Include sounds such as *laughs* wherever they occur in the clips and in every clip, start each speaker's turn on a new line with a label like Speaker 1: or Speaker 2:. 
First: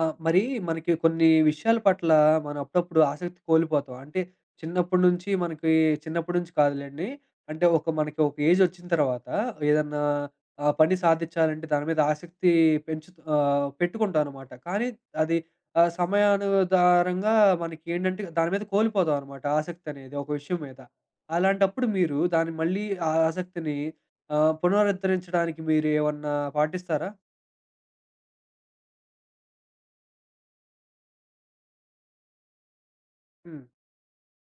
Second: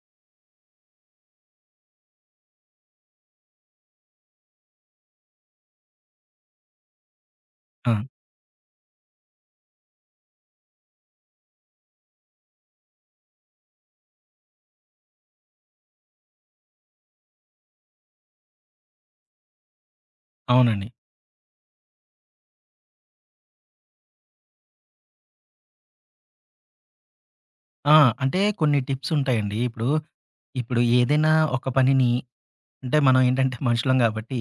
Speaker 1: ఆ! మరి మనకి కొన్ని విషయాల పట్ల మనం అప్పుడప్పుడు ఆసక్తి కోల్పోతాం. అంటే చిన్నప్పటి నుంచి మనకి చిన్నప్పటి నుంచి కాదులెండి. అంటే
Speaker 2: ఆ!
Speaker 1: మనకి ఒక ఏజ్ వచ్చిన తర్వాత ఏదన్నా పని సాధించాలంటే దాని మీద ఆసక్తి పెంచు పెట్టుకుంటాం అనమాట. కానీ అది సమయానుధారంగా మనకి ఏంటంటే దాని మీద కోల్పోతాం అనమాట ఆసక్తి అనేది ఒక విషయం మీద.
Speaker 2: అవునండి.
Speaker 1: అలాంటప్పుడు మీరు దాన్ని మళ్ళీ ఆ ఆసక్తిని పునరుద్ధరించడానికి మీరు ఏమన్నా పాటిస్తారా?
Speaker 2: ఆ! అంటే కొన్ని టిప్స్ ఉంటాయండి. ఇప్పుడు, ఇప్పుడు ఏదైనా ఒక పనిని అంటే మనం ఏంటంటే *laughs*
Speaker 1: హ్మ్.
Speaker 2: మనుషులం కాబట్టి,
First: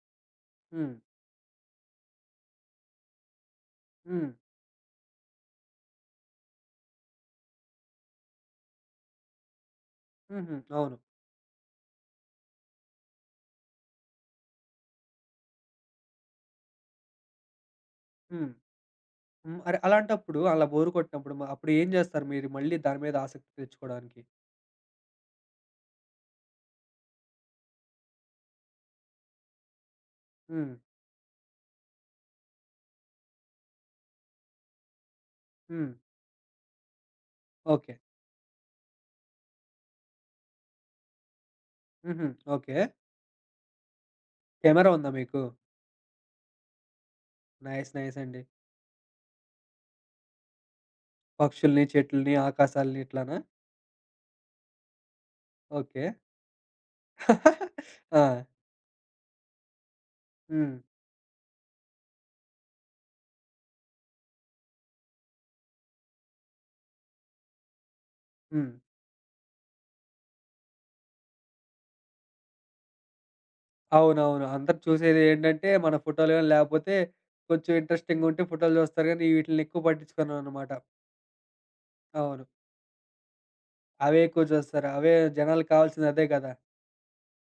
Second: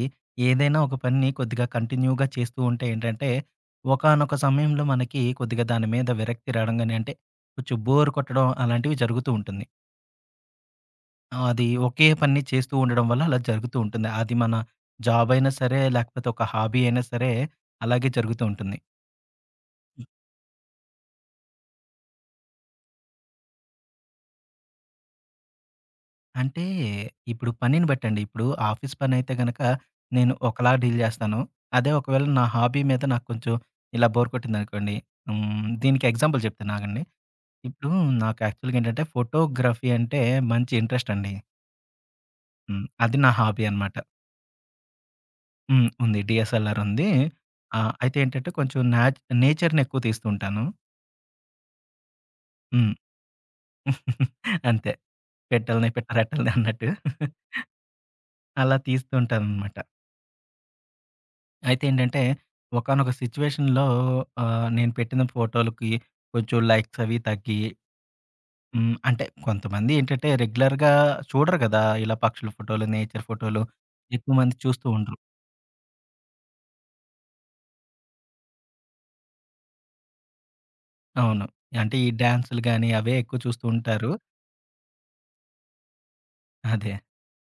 Speaker 2: ఏదైనా ఒక
Speaker 1: హ్మ్.
Speaker 2: పనిని కొద్దిగా కంటిన్యూగా చేస్తూ ఉంటే ఏంటంటే,
Speaker 1: హ్మ్.
Speaker 2: ఒకానొక సమయంలో మనకి కొద్దిగా దాని మీద విరక్తి రావడం గాని, అంటే కొంచెం బోర్ కొట్టడం అలాంటివి జరుగుతూ ఉంటుంది.
Speaker 1: హుహు. అవును.
Speaker 2: అది ఒకే పనిని చేస్తూ ఉండడం వల్ల అలా జరుగుతూ ఉంటుంది. అది మన జాబ్ అయినా సరే, లేకపోతే ఒక హాబీ అయినా సరే అలాగే జరుగుతూ
Speaker 1: హ్మ్.
Speaker 2: ఉంటుంది.
Speaker 1: హ్మ్. అరె అలాంటప్పుడు అలా బోర్ కొట్టినప్పుడు అప్పుడు ఏం జేస్తారు మీరు మళ్ళీ దాని మీద ఆసక్తి తెచ్చుకోవడానికి?
Speaker 2: అంటే, ఇప్పుడు పనిని బట్టండి. ఇప్పుడు ఆఫీస్ పనైతే గనక నేను ఒకలా
Speaker 1: హ్మ్.
Speaker 2: డీల్ జేస్తాను. అదే ఒకవేళ నా హాబీ మీద నాకు కొంచెం ఇలా బోర్ కొట్టిందనుకోండి. హ్మ్.
Speaker 1: హ్మ్.
Speaker 2: దీనికి ఎగ్జాంపుల్ చెప్తాను ఆగండి. ఇప్పుడు
Speaker 1: ఓకే.
Speaker 2: నాకు యాక్చువల్‌గా ఏంటంటే ఫోటోగ్రఫీ అంటే మంచి ఇంట్రెస్ట్ అండి.
Speaker 1: హుహు. ఓకే.
Speaker 2: హ్మ్. అది నా హాబీ అనమాట.
Speaker 1: కెమెరా ఉందా మీకు?
Speaker 2: హ్మ్. ఉంది. డీఎస్ఎల్ఆర్ ఉంది.
Speaker 1: నైస్.
Speaker 2: అయితే
Speaker 1: నైస్ అండి.
Speaker 2: ఏంటంటే కొంచెం నేచర్‌ని ఎక్కువ తీస్తూ ఉంటాను.
Speaker 1: పక్షుల్ని, చెట్లని,
Speaker 2: హ్మ్.
Speaker 1: ఆకాశాల్ని ఇట్లానా?
Speaker 2: *laughs* అంతే. పెట్టెలని,
Speaker 1: ఓకే.
Speaker 2: పిట్టరెట్టలని అన్నట్టు
Speaker 1: ఆ!
Speaker 2: అలా తీస్తూ ఉంటాననమాట.
Speaker 1: హ్మ్.
Speaker 2: అయితే ఏంటంటే, ఒకానొక సిట్యుయేషన్‌లో నేను పెట్టిన ఫోటోలకి కొంచెం లైక్స్ అవి తగ్గి
Speaker 1: హ్మ్.
Speaker 2: హ్మ్. అంటే కొంతమంది ఏంటంటే, రెగ్యులర్‌గా చూడరు కదా! ఇలా పక్షుల ఫోటోలు, నేచర్ ఫోటోలు ఎక్కువ
Speaker 1: అవునవును.
Speaker 2: మంది
Speaker 1: అందరూ
Speaker 2: చూస్తూ ఉండరు.
Speaker 1: చూసేది ఏంటంటే మన ఫోటోలు గాని లేపోతే కొంచెం ఇంట్రెస్టింగుంటే ఫోటోలు జూస్తారు గానీ వీటిల్ని ఎక్కువ పట్టించుకోననమాట.
Speaker 2: అవును. అంటే ఈ
Speaker 1: అవును.
Speaker 2: డాన్సులు గాని, అవే ఎక్కువ చూస్తూ ఉంటారు.
Speaker 1: అవే ఎక్కువ జూస్తారు. అవే జనాలకి కావాల్సింది అదే గదా!
Speaker 2: అదే.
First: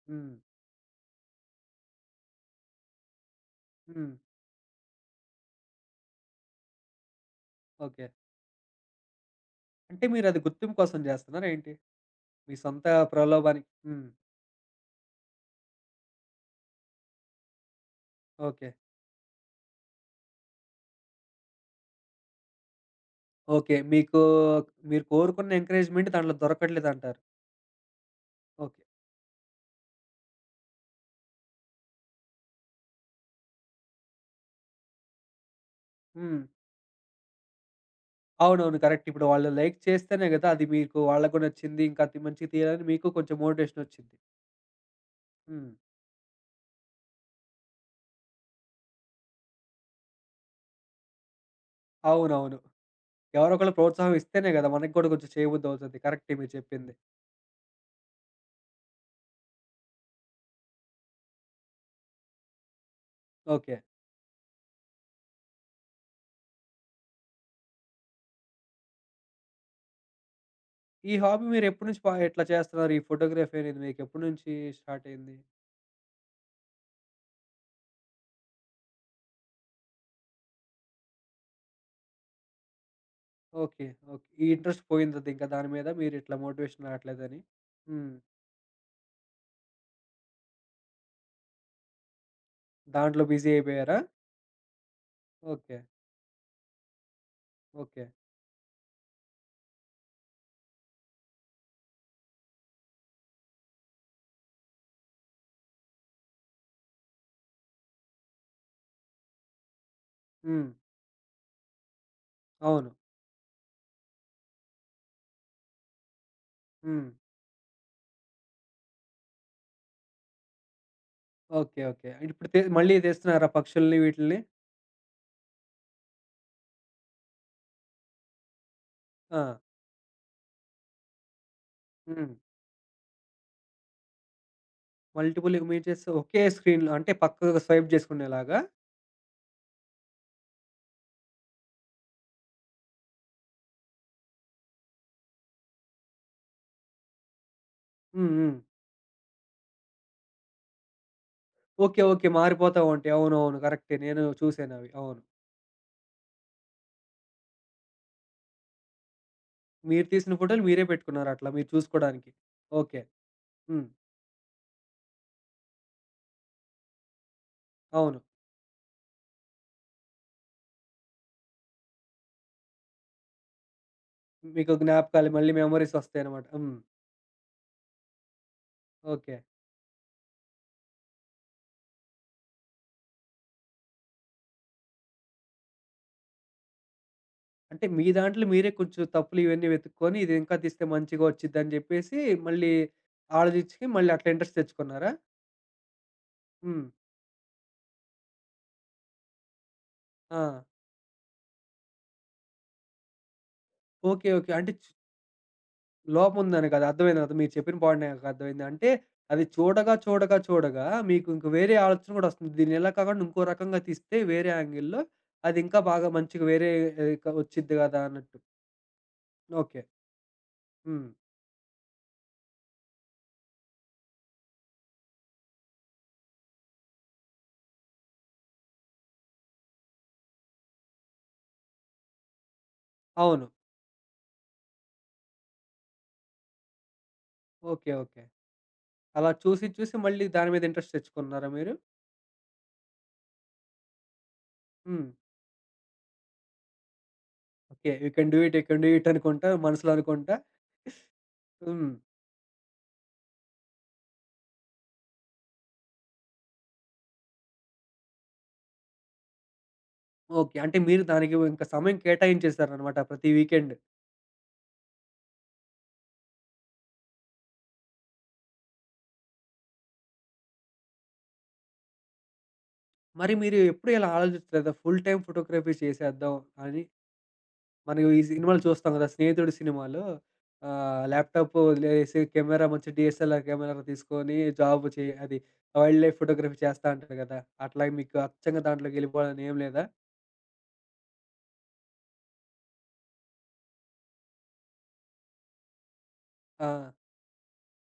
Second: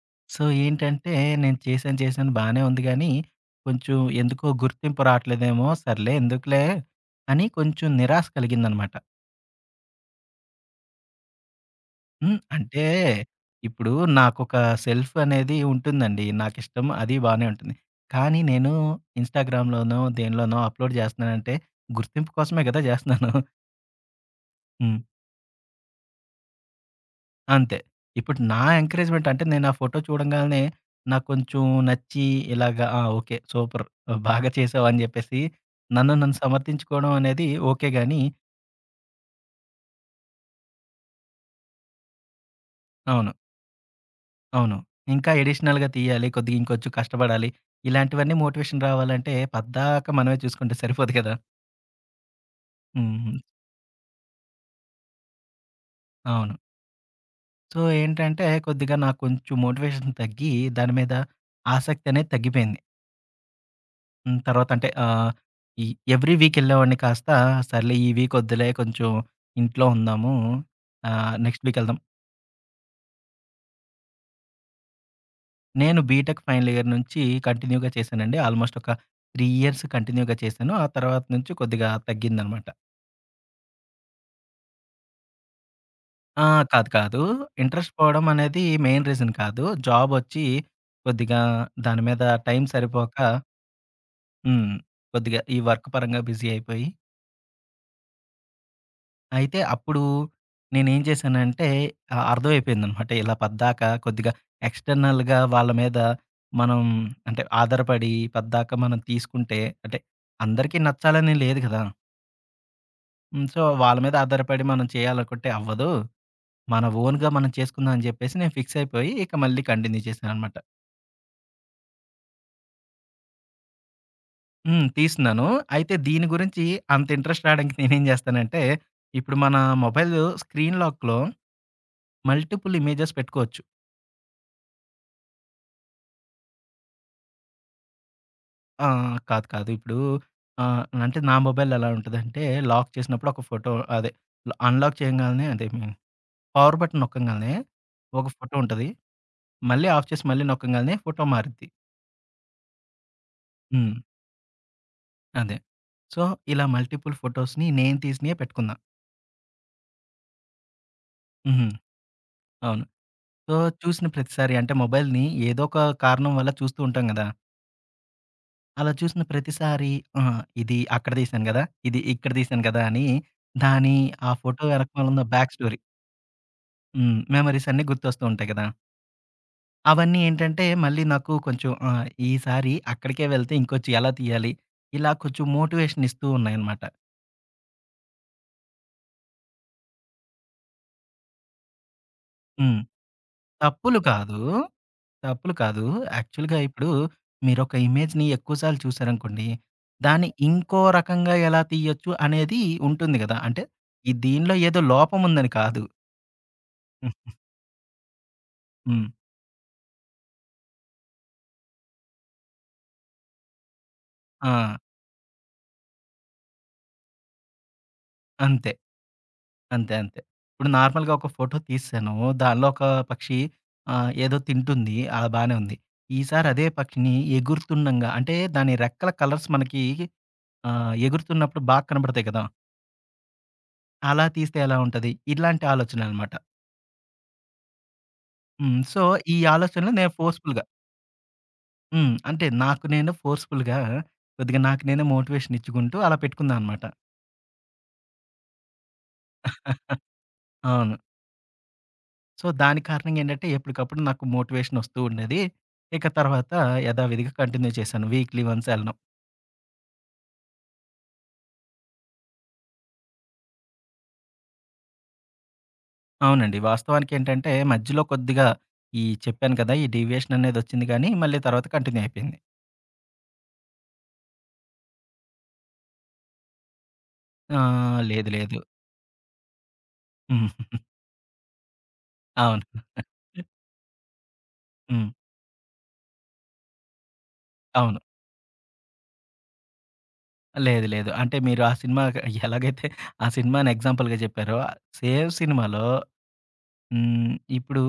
Speaker 1: హ్మ్.
Speaker 2: సో, ఏంటంటే నేను చేశాను, చేశాను బానే ఉంది గానీ, కొంచెం
Speaker 1: హ్మ్.
Speaker 2: ఎందుకో గుర్తింపు రాట్లేదేమో, సర్లే ఎందుకులే అని కొంచెం
Speaker 1: ఓకే.
Speaker 2: నిరాశ కలిగిందనమాట.
Speaker 1: అంటే మీరది గుర్తింపు కోసం జేస్తున్నారా ఏంటి?
Speaker 2: హ్మ్.
Speaker 1: మీ
Speaker 2: అంటే
Speaker 1: సొంత ప్రలోభానికి
Speaker 2: ఇప్పుడు
Speaker 1: హ్మ్.
Speaker 2: నాకొక సెల్ఫ్ అనేది ఉంటుందండి. నాకిష్టం అది బానే ఉంటుంది. కానీ
Speaker 1: ఓకే.
Speaker 2: నేను ఇన్‌స్టాగ్రామ్‌లోనో, దేనిలోనో అప్‌లోడ్ చేస్తున్నానంటే గుర్తింపు కోసమే కదా! చేస్తున్నాను.
Speaker 1: ఓకే.
Speaker 2: హ్మ్.
Speaker 1: మీరు కోరుకున్న ఎంకరేజ్‌మెంట్ దాంట్లో దొరకట్లేదంటారు.
Speaker 2: అంతే. ఇప్పుడు నా
Speaker 1: ఓకే.
Speaker 2: ఎంకరేజ్‌మెంట్ అంటే నేను ఆ ఫోటో చూడంగాల్నే నాకు కొంచెం నచ్చి ఇలాగా ఆ! ఓకే. సూపర్ బాగా చేసావు అని చెప్పేసి నన్ను నన్ను
Speaker 1: హ్మ్.
Speaker 2: సమర్థించుకోవడం అనేది ఓకే గాని
Speaker 1: అవునవును. కరెక్ట్. ఇప్పుడు వాళ్ళు లైక్ చేస్తేనే గదా! అది మీకు వాళ్ళకి గూడా నచ్చింది. ఇంకా మంచిగా తీయాలని మీకు
Speaker 2: అవును.
Speaker 1: కొంచెం మోటివేషనొచ్చింది.
Speaker 2: అవును. ఇంకా
Speaker 1: హ్మ్.
Speaker 2: అడిషనల్‌గా తీయాలి. కొద్దిగా ఇంకొంచెం కష్టపడాలి. ఇలాంటివన్నీ మోటివేషన్ రావాలంటే పద్దాక మనమే చూసుకుంటే సరిపోదు కదా!
Speaker 1: అవునవును.
Speaker 2: హ్మ్.
Speaker 1: ఎవరో ఒకళ్ళు ప్రోత్సాహం ఇస్తేనే గదా! మనకు గూడా కొంచెం చేయబుద్దవుతది. కరెక్టే మీరు
Speaker 2: అవును.
Speaker 1: చెప్పింది.
Speaker 2: సో, ఏంటంటే కొద్దిగా నాకు కొంచెం మోటివేషన్ తగ్గి దాని మీద ఆసక్తి అనేది తగ్గిపోయింది.
Speaker 1: ఓకే.
Speaker 2: హ్మ్. తర్వాత అంటే ఈ ఎవ్రీ వీక్ ఎళ్ళేవాడిని కాస్త సర్లే ఈ వీక్ వద్దులే కొంచెం ఇంట్లో ఉందాము.
Speaker 1: ఈ హాబీ
Speaker 2: నెక్స్ట్ వీక్
Speaker 1: మీరెప్పటి
Speaker 2: ఎళ్దాం.
Speaker 1: నుంచి ఇట్లా చేస్తున్నారు? ఈ ఫోటోగ్రఫీ అనేది మీకెప్పటి నుంచి స్టార్ట్ అయింది?
Speaker 2: నేను బీటెక్ ఫైనల్ ఇయర్ నుంచి కంటిన్యూగా చేశానండి. ఆల్మోస్ట్ ఒక 3 ఇయర్స్ కంటిన్యూగా చేశాను. ఆ తర్వాత నుంచి కొద్దిగా తగ్గిందనమాట.
Speaker 1: ఓకే. ఓకే. ఈ ఇంట్రెస్ట్ పోయిందింక దాని మీద మీరిట్లా
Speaker 2: ఆ! కాదు.
Speaker 1: మోటివేషన్
Speaker 2: కాదు.
Speaker 1: రాట్లేదని.
Speaker 2: ఇంట్రెస్ట్
Speaker 1: హ్మ్.
Speaker 2: పోవడం అనేది మెయిన్ రీజన్ కాదు. జాబొచ్చి కొద్దిగా దాని మీద టైం సరిపోక
Speaker 1: దాంట్లో బిజీ అయిపోయారా?
Speaker 2: హ్మ్. కొద్దిగా ఈ
Speaker 1: ఓకే.
Speaker 2: వర్క్ పరంగా బిజీ అయిపోయి,
Speaker 1: ఓకే.
Speaker 2: అయితే అప్పుడు నేనేం చేశానంటే అర్థమైపోయిందనమాట. ఇలా పద్దాక కొద్దిగా ఎక్స్‌టర్నల్‌గా వాళ్ళ మీద మనం అంటే ఆధారపడి పద్దాక మనం తీసుకుంటే అంటే
Speaker 1: హ్మ్.
Speaker 2: అందరికీ నచ్చాలని లేదు కదా!
Speaker 1: అవును.
Speaker 2: హ్మ్. సో, వాళ్ళ మీద ఆధారపడి మనం చేయాలనుకుంటే అవ్వదు. మన
Speaker 1: హ్మ్.
Speaker 2: ఓన్‌గా మనం చేసుకుందాం అని చెప్పేసి నేను ఫిక్స్ అయిపోయి ఇక మళ్ళీ కంటిన్యూ చేశాననమాట.
Speaker 1: ఓకే. ఓకే. ఇప్పుడు మళ్ళీ తెస్తున్నారా పక్షుల్ని వీటిల్ని?
Speaker 2: హ్మ్. తీస్తున్నాను. అయితే దీని గురించి అంత ఇంట్రెస్ట్ రాడానికి నేనేం జేస్తానంటే, ఇప్పుడు
Speaker 1: ఆ!
Speaker 2: మన మొబైల్ స్క్రీన్ లాక్‌లో
Speaker 1: హ్మ్.
Speaker 2: మల్టిపుల్ ఇమేజెస్ పెట్టుకోవచ్చు.
Speaker 1: మల్టిపుల్ ఇమేజెస్ ఒకే స్క్రీన్‌లో అంటే పక్కగా స్వైప్ చేసుకునేలాగా?
Speaker 2: కాదు, కాదు. ఇప్పుడు అంటే నా మొబైల్ ఎలా ఉంటదంటే, లాక్ చేసినప్పుడు ఒక ఫోటో అదే అన్‌లాక్ చేయంగాల్నే అదే మీన్ పవర్ బటన్ నొక్కంగాల్నే ఒక
Speaker 1: హ్మ్.
Speaker 2: ఫోటో
Speaker 1: హ్మ్.
Speaker 2: ఉంటది. మళ్ళీ ఆఫ్ చేసి మళ్ళీ నొక్కంగాల్నే ఫోటో మారిద్ది.
Speaker 1: ఓకే. ఓకే. మారిపోతా ఉంటాయి. అవునవును.
Speaker 2: హ్మ్.
Speaker 1: కరెక్టే. నేను చూసానవి. అవును.
Speaker 2: అదే. సో, ఇలా మల్టిపుల్ ఫోటోస్‌ని నేను తీసినయే పెట్టుకున్నా.
Speaker 1: మీరు తీసిన ఫోటోలు మీరే పెట్టుకున్నారు అట్లా మీరు
Speaker 2: హ్మ్.
Speaker 1: చూసుకోడానికి.
Speaker 2: అవును.
Speaker 1: ఓకే.
Speaker 2: సో,
Speaker 1: హ్మ్.
Speaker 2: చూసిన ప్రతిసారి అంటే మొబైల్‌ని ఏదో ఒక కారణం వల్ల చూస్తూ ఉంటాం గదా!
Speaker 1: అవును.
Speaker 2: అలా చూసిన ప్రతిసారి ఆహా! ఇది అక్కడ తీశాను గదా! ఇది ఇక్కడ తీశాను గదా! అని దాని ఆ ఫోటో
Speaker 1: మీకు
Speaker 2: వెనకమాల ఉన్న
Speaker 1: జ్ఞాపకాలు మళ్ళీ
Speaker 2: బ్యాక్ స్టోరీ
Speaker 1: మెమోరీస్ వస్తాయన్నమాట. హ్మ్.
Speaker 2: హ్మ్. మెమోరీస్ అన్నీ గుర్తొస్తూ ఉంటాయి గదా!
Speaker 1: ఓకే.
Speaker 2: అవన్నీ ఏంటంటే మళ్ళీ నాకు కొంచెం ఆ! ఈసారి అక్కడికే వెళ్తే ఇంకొంచెం ఎలా తీయాలి? ఇలా కొంచెం మోటివేషన్ ఇస్తూ ఉన్నాయన్నమాట.
Speaker 1: అంటే మీ దాంట్లో మీరే కొంచెం తప్పులు ఇవన్నీ వెతుక్కొని, ఇది ఇంకా తీస్తే మంచిగా వచ్చిద్దని జెప్పేసి మళ్ళీ
Speaker 2: హ్మ్.
Speaker 1: ఆలోచించి
Speaker 2: తప్పులు
Speaker 1: మళ్ళీ అట్లా
Speaker 2: కాదు
Speaker 1: ఇంట్రెస్ట్ తెచ్చుకున్నారా?
Speaker 2: తప్పులు కాదు. యాక్చువల్‌గా
Speaker 1: హ్మ్.
Speaker 2: ఇప్పుడు మీరొక ఇమేజ్‌ని ఎక్కువ సార్లు చూసారనుకోండి, దాన్ని
Speaker 1: ఆ!
Speaker 2: ఇంకో రకంగా ఎలా తీయొచ్చు అనేది ఉంటుంది గదా! అంటే ఈ
Speaker 1: ఓకే. ఓకే.
Speaker 2: దీనిలో
Speaker 1: అంటే
Speaker 2: ఏదో లోపం ఉందని కాదు.
Speaker 1: లోపం ఉందని కాదు. అర్థమైంది.
Speaker 2: హ్మ్.
Speaker 1: అది మీరు చెప్పిన పాయింట్ నాకు అర్థమైంది. అంటే
Speaker 2: హ్మ్.
Speaker 1: అది చూడగా, చూడగా, చూడగా మీకు ఇంక వేరే ఆలోచన గూడా వస్తుంది. దీన్ని ఇలా కాకుండా ఇంకో రకంగా తీస్తే వేరే
Speaker 2: ఆ!
Speaker 1: యాంగిల్‌లో అది ఇంకా బాగా మంచిగా వేరే ఆహ్, క వచ్చిద్ది గదా! అన్నట్టు.
Speaker 2: అంతే.
Speaker 1: ఓకే.
Speaker 2: అంతే. అంతే. ఇప్పుడు
Speaker 1: హ్మ్.
Speaker 2: నార్మల్‌గా ఒక ఫోటో తీసాను. దానిలో ఒక పక్షి ఏదో తింటుంది. అలా బానే ఉంది. ఈసారి అదే పక్షిని ఎగురుతుండంగా అంటే దాని రెక్కల కలర్స్ మనకి ఎగురుతున్నప్పుడు బాగా కనపడతాయి కదా!
Speaker 1: అవును.
Speaker 2: అలా తీస్తే ఎలా ఉంటది? ఇలాంటి ఆలోచననమాట.
Speaker 1: ఓకే. ఓకే.
Speaker 2: హ్మ్. సో,
Speaker 1: అలా
Speaker 2: ఈ
Speaker 1: చూసి,
Speaker 2: ఆలోచనలో
Speaker 1: చూసి
Speaker 2: నేను
Speaker 1: మళ్ళీ దాని మీద
Speaker 2: ఫోర్స్‌ఫుల్‌గా
Speaker 1: ఇంట్రెస్ట్ తెచ్చుకున్నారా మీరు?
Speaker 2: హ్మ్. అంటే నాకు నేను ఫోర్స్‌ఫుల్‌గా కొద్దిగా నాకు నేనే
Speaker 1: హ్మ్.
Speaker 2: మోటివేషన్ ఇచ్చుకుంటూ అలా పెట్టుకున్నా అనమాట.
Speaker 1: Okay. You can do it. You can do it అనుకుంటా మనసులో అనుకుంటా.
Speaker 2: అవును.
Speaker 1: హ్మ్.
Speaker 2: సో, దానికి కారణంగా ఏంటంటే ఎప్పటికప్పుడు నాకు మోటివేషన్ వస్తూ ఉండేది. ఇక తర్వాత యథావిధిగా కంటిన్యూ చేశాను. వీక్లీ వన్స్ ఎళ్ళడం.
Speaker 1: ఓకే. అంటే మీరు దానికి ఇంక సమయం కేటాయించేసారనమాట ప్రతి వీకెండ్.
Speaker 2: అవునండి. వాస్తవానికి ఏంటంటే మధ్యలో కొద్దిగా ఈ చెప్పాను కదా! ఈ డీవియేషన్ అనేది వచ్చింది గానీ మళ్ళీ తర్వాత కంటిన్యూ అయిపోయింది.
Speaker 1: మరి మీరు ఎప్పుడు ఇలా ఆలోచించలేదా ఫుల్ టైమ్ ఫోటోగ్రఫీ చేసేద్దాం అని?
Speaker 2: ఆ!
Speaker 1: మనం ఈ
Speaker 2: లేదు లేదు.
Speaker 1: సినిమాలు చూస్తాం గదా! 'స్నేహితుడు' సినిమాలో
Speaker 2: హ్మ్.
Speaker 1: ల్యాప్‌టాప్ వదిలేసి
Speaker 2: అవును.
Speaker 1: కెమెరా మంచి డీఎస్ఎల్ఆర్ కెమెరా తీసుకొని జాబ్
Speaker 2: హ్మ్.
Speaker 1: అది వైల్డ్ లైఫ్ ఫోటోగ్రఫీ చేస్తా అంటారు గదా! అట్లాగే
Speaker 2: అవును.
Speaker 1: మీకు అచ్చంగా దాంట్లోకెళ్ళిపోవాలని ఏం లేదా?
Speaker 2: లేదు. లేదు. అంటే మీరు ఆ సినిమా *laughs* ఎలాగైతే ఆ సినిమాని ఎగ్జాంపుల్‌గా చెప్పారో సేమ్ సినిమాలో
Speaker 1: ఆ!
Speaker 2: హ్మ్. ఇప్పుడు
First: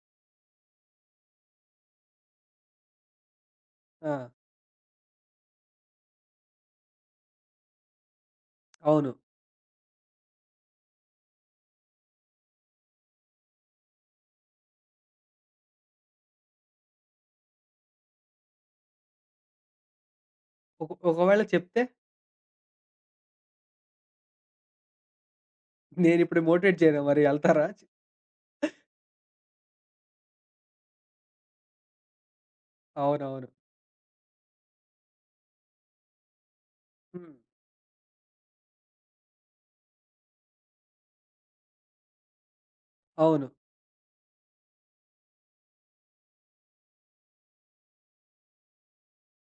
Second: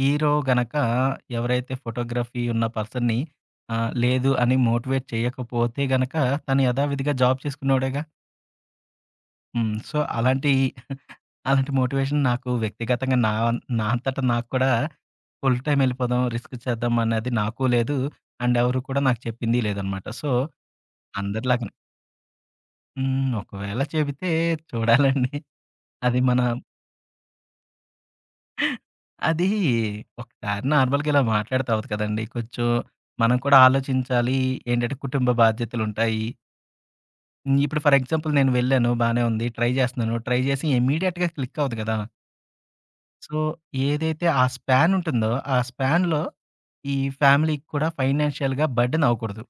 Speaker 2: హీరో గనక ఎవరైతే ఫోటోగ్రఫీ ఉన్న పర్సన్‌ని
Speaker 1: ఆ!
Speaker 2: లేదు అని మోటివేట్ చేయకపోతే గనక తను యథావిధిగా జాబ్ చేసుకునేవాడేగా.
Speaker 1: అవును.
Speaker 2: హ్మ్. సో, అలాంటి *laughs* అలాంటి మోటివేషన్ నాకు వ్యక్తిగతంగా నా నా అంతట నాకు కూడా ఫుల్ టైమ్ ఎళ్ళిపోదాం రిస్క్ చేద్దాం అనేది నాకు లేదు. అండ్ ఎవరు కూడా నాకు చెప్పింది లేదనమాట. సో,
Speaker 1: ఒకవేళ
Speaker 2: అందరిలాగా
Speaker 1: చెప్తే
Speaker 2: హ్మ్. ఒకవేళ చెబితే చూడాలండి. అది మన
Speaker 1: నేనిప్పుడు మోటివేట్ చేయనా మరి ఎళ్తారా?
Speaker 2: అది ఒకసారి నార్మల్‌గా ఇలా మాట్లాడితే అవ్వదు కదండీ! కొంచెం మనం
Speaker 1: అవునవును.
Speaker 2: కూడా ఆలోచించాలి. ఏంటంటే కుటుంబ బాధ్యతలుంటాయి.
Speaker 1: హ్మ్.
Speaker 2: హ్మ్. ఇప్పుడు ఫర్ ఎగ్జాంపుల్ నేను వెళ్ళాను. బానే ఉంది. ట్రై చేస్తున్నాను. ట్రై చేసి ఇమ్మీడియేట్‌గా క్లిక్ అవ్వదు కదా! సో,
Speaker 1: అవును.
Speaker 2: ఏదైతే ఆ స్పాన్ ఉంటుందో, ఆ స్పాన్‌లో ఈ ఫ్యామిలీకి కూడా ఫైనాన్షియల్‌గా బర్డెన్ అవ్వకూడదు.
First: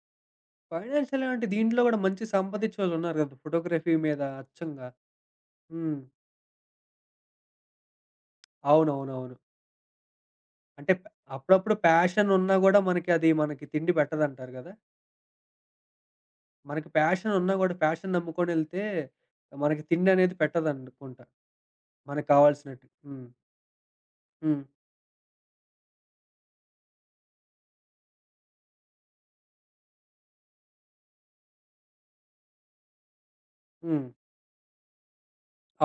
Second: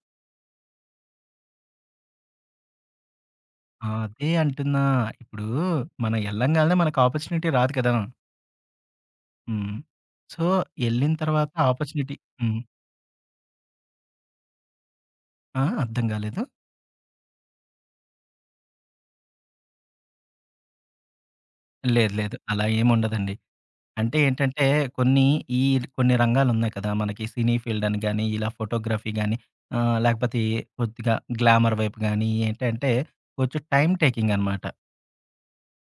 Speaker 1: ఫైనాన్షియల్ అంటే దీంట్లో గూడా మంచి సంపాదిచ్చేవాళ్ళున్నారు గదా! ఫోటోగ్రఫీ మీద
Speaker 2: అదే అంటున్నా.
Speaker 1: అచ్చంగా.
Speaker 2: ఇప్పుడు
Speaker 1: హ్మ్.
Speaker 2: మనం ఎళ్ళంగాల్నే మనకు ఆపర్చునిటీ రాదు కదా!
Speaker 1: అవునవునవును.
Speaker 2: హ్మ్. సో,
Speaker 1: అంటే
Speaker 2: యెళ్ళిన తర్వాత
Speaker 1: అప్పుడప్పుడు
Speaker 2: ఆపర్చునిటీ
Speaker 1: ప్యాషన్ ఉన్నా
Speaker 2: హ్మ్.
Speaker 1: గూడా మనకి అది మనకి తిండి పెట్టదంటారు గదా!
Speaker 2: ఆ! అర్థం గాలేదు.
Speaker 1: మనకి ప్యాషన్ ఉన్నా గూడా ప్యాషన్ నమ్ముకొనెళ్తే మనకి తిండనేది పెట్టదనుకుంటా.
Speaker 2: లేదు.
Speaker 1: మనకు
Speaker 2: లేదు. అలా
Speaker 1: కావాల్సినట్టు. హ్మ్.
Speaker 2: ఏముండదండి. అంటే
Speaker 1: హ్మ్.
Speaker 2: ఏంటంటే, కొన్ని ఈ కొన్ని రంగాలున్నాయి కదా! మనకి సినీ ఫీల్డ్ అని గాని, ఇలా ఫోటోగ్రఫీ గాని, లేకపోతే కొద్దిగా గ్లామర్ వైపు గాని ఏంటంటే, కొంచెం టైమ్
Speaker 1: హ్మ్.
Speaker 2: టేకింగ్ అనమాట.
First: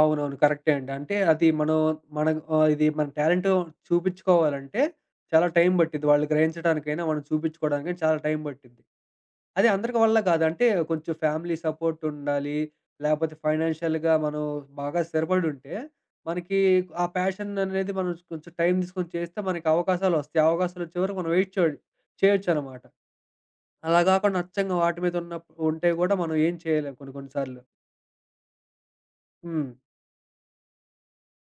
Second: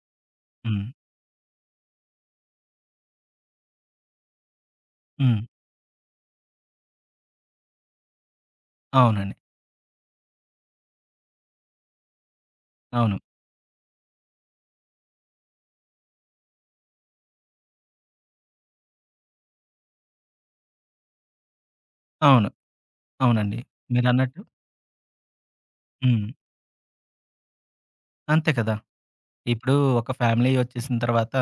Speaker 1: అవునవును. కరెక్టే
Speaker 2: హ్మ్.
Speaker 1: అండి. అంటే అది మనం మన ఇది మన టాలెంట్ చూపించుకోవాలంటే
Speaker 2: హ్మ్.
Speaker 1: చాలా టైం పట్టిద్ది. వాళ్ళు గ్రహించడానికైనా, మనం చూపించుకోవడానికైనా చాలా టైం పట్టిద్ది.
Speaker 2: అవునండి.
Speaker 1: అదే అందరి వల్ల కాదు. అంటే కొంచెం ఫ్యామిలీ సపోర్ట్ ఉండాలి.
Speaker 2: అవును.
Speaker 1: లేపోతే ఫైనాన్షియల్‌గా మనం బాగా స్థిరపడి ఉంటే, మనకి ఆ ప్యాషన్ అనేది మనం కొంచెం టైం తీసుకొని చేస్తే మనకి అవకాశాలు వస్తాయి. అవకాశాలు వచ్చే వరకు మనం వెయిట్
Speaker 2: అవును.
Speaker 1: చేయొచ్చనమాట.
Speaker 2: అవునండి.
Speaker 1: అలా కాకుండా
Speaker 2: మీరన్నట్టు
Speaker 1: అచ్చంగా వాటి మీద ఉన్న ఉంటే కూడా
Speaker 2: హ్మ్.
Speaker 1: మనం ఏం చేయలేం కొన్ని కొన్ని సార్లు.
Speaker 2: అంతే కదా!
Speaker 1: హ్మ్.
Speaker 2: ఇప్పుడు ఒక ఫ్యామిలీ వచ్చేసిన తర్వాత,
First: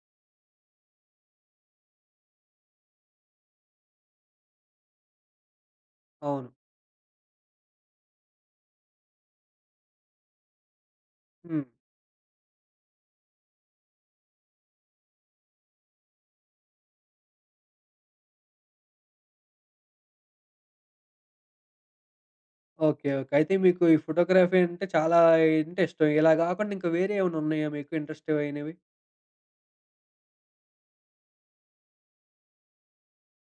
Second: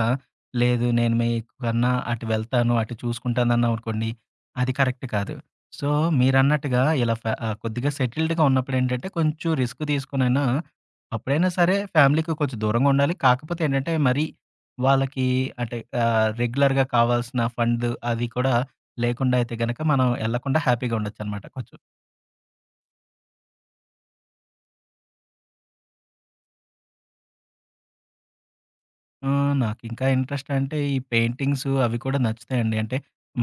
Speaker 2: లేదు నేను మీకన్నా అటు వెళ్తాను, అటు చూసుకుంటానన్నామనుకోండి, అది కరెక్ట్ కాదు. సో,
Speaker 1: అవును.
Speaker 2: మీరన్నట్టుగా ఇలా కొద్దిగా సెటిల్డ్‌గా ఉన్నప్పుడేంటంటే, కొంచెం రిస్క్ తీసుకొనైనా, అప్పుడైనా
Speaker 1: హ్మ్.
Speaker 2: సరే ఫ్యామిలీకి కొంచెం దూరంగా ఉండాలి. కాకపోతే ఏంటంటే, మరీ వాళ్ళకి అంటే రెగ్యులర్‌గా కావాల్సిన ఫండ్ అది కూడా లేకుండా అయితే గనక, మనం ఎళ్ళకుండా హ్యాపీగా ఉండొచ్చనమాట కొంచెం.
Speaker 1: ఓకే. ఓకే. అయితే మీకు ఈ ఫోటోగ్రఫీ అంటే చాలా ఇంట్రెస్టు. ఇలా గాకుండా ఇంకా వేరే ఏమైనా ఉన్నాయా మీకు ఇంట్రెస్ట్ అయినవి?
Speaker 2: ఆ! నాకింకా ఇంట్రెస్ట్ అంటే, ఈ పెయింటింగ్స్ అవి కూడా నచ్చుతాయండి. అంటే,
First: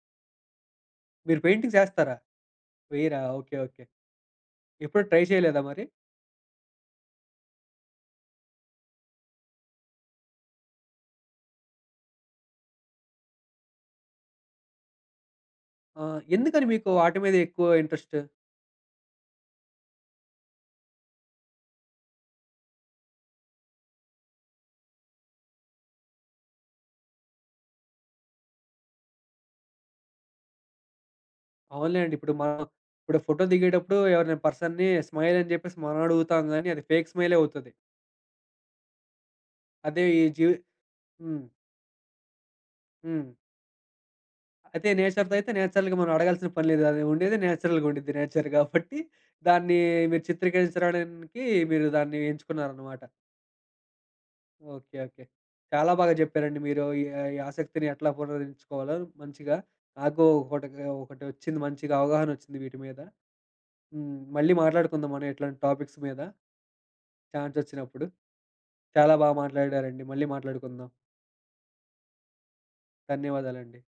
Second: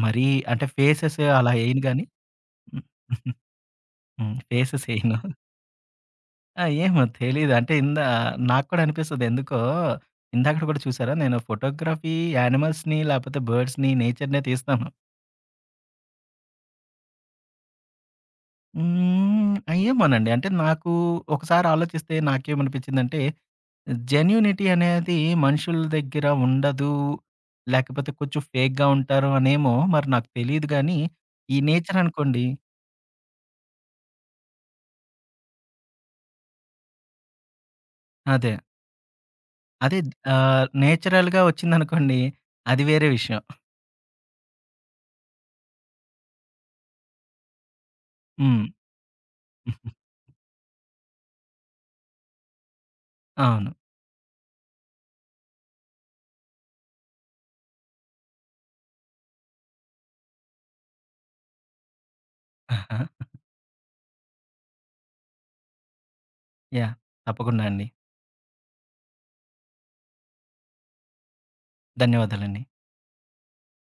Speaker 2: మరీ అంటే ఫేసెస్
Speaker 1: మీరు
Speaker 2: అలా
Speaker 1: పెయింటింగ్స్
Speaker 2: ఎయను గానీ
Speaker 1: ఏస్తారా?
Speaker 2: హ్మ్.
Speaker 1: వెయ్యరా? ఓకే. ఓకే.
Speaker 2: హ్మ్. ఫేసెస్
Speaker 1: ఎప్పుడు
Speaker 2: ఎయను.
Speaker 1: ట్రై చేయలేదా మరి?
Speaker 2: ఆ! ఏమో తెలీదు. అంటే ఇందా నాకు కూడా అనిపిస్తది. ఎందుకో ఇందాకడ కూడా చూసారా, నేను ఫోటోగ్రఫీ యానిమల్స్‌ని, లేపోతే బర్డ్స్‌ని, నేచర్‌నే తీస్తాను.
Speaker 1: ఎందుకని మీకు వాటి మీద ఎక్కువ ఇంట్రెస్ట్?
Speaker 2: హ్మ్. ఏమోనండి. అంటే నాకు ఒకసారి ఆలోచిస్తే నాకేమనిపిచ్చిందంటే జెన్యూనిటీ అనేది మనుషుల దగ్గర ఉండదు. లేకపోతే కొంచెం ఫేక్‌గా ఉంటారు అనేమో మరి నాకు తెలీదు గానీ, ఈ నేచర్
Speaker 1: అవునులేండి. ఇప్పుడు
Speaker 2: అనుకోండి
Speaker 1: మనం ఇప్పుడు ఫోటో దిగేటప్పుడు ఎవరైనా పర్సన్‌ని స్మైల్ అని చెప్పేసి మనం అడుగుతాం గానీ, అది ఫేక్ స్మైలే అవుతది.
Speaker 2: అదే. అదే
Speaker 1: అదే ఈ జీవి
Speaker 2: నేచురల్‌గా
Speaker 1: హ్మ్.
Speaker 2: వచ్చిందనుకోండి అది వేరే
Speaker 1: హ్మ్.
Speaker 2: విషయం.
Speaker 1: అదే నేచర్‌తో అయితే నేచురల్‌గా మనం అడగాల్సిన పని లేదు. అది ఉండేది నేచురల్‌గా ఉండిద్ది నేచర్
Speaker 2: హ్మ్.
Speaker 1: గాబట్టి, దాన్ని
Speaker 2: *laughs*
Speaker 1: మీరు చిత్రీకరించడానికి మీరు దాన్ని ఎంచుకున్నారనమాట.
Speaker 2: అవును.
Speaker 1: ఓకే. ఓకే. చాలా బాగా జెప్పారండి మీరు. ఈ ఆసక్తిని ఎట్లా పునరుద్ధరించుకోవాలో మంచిగా. నాకు ఒకటిగా ఒకటొచ్చింది మంచిగా అవగాహనొచ్చింది వీటి
Speaker 2: ఆహా!
Speaker 1: మీద. హ్మ్. మళ్ళీ మాట్లాడుకుందాం మనం ఇట్లాంటి టాపిక్స్ మీద
Speaker 2: యాహ్! తప్పకుండా అండి.
Speaker 1: ఛాన్సొచ్చినప్పుడు. చాలా బాగా మాట్లాడారండి. మళ్ళీ మాట్లాడుకుందాం.
Speaker 2: ధన్యవాదాలండి.
Speaker 1: ధన్యవాదాలండి.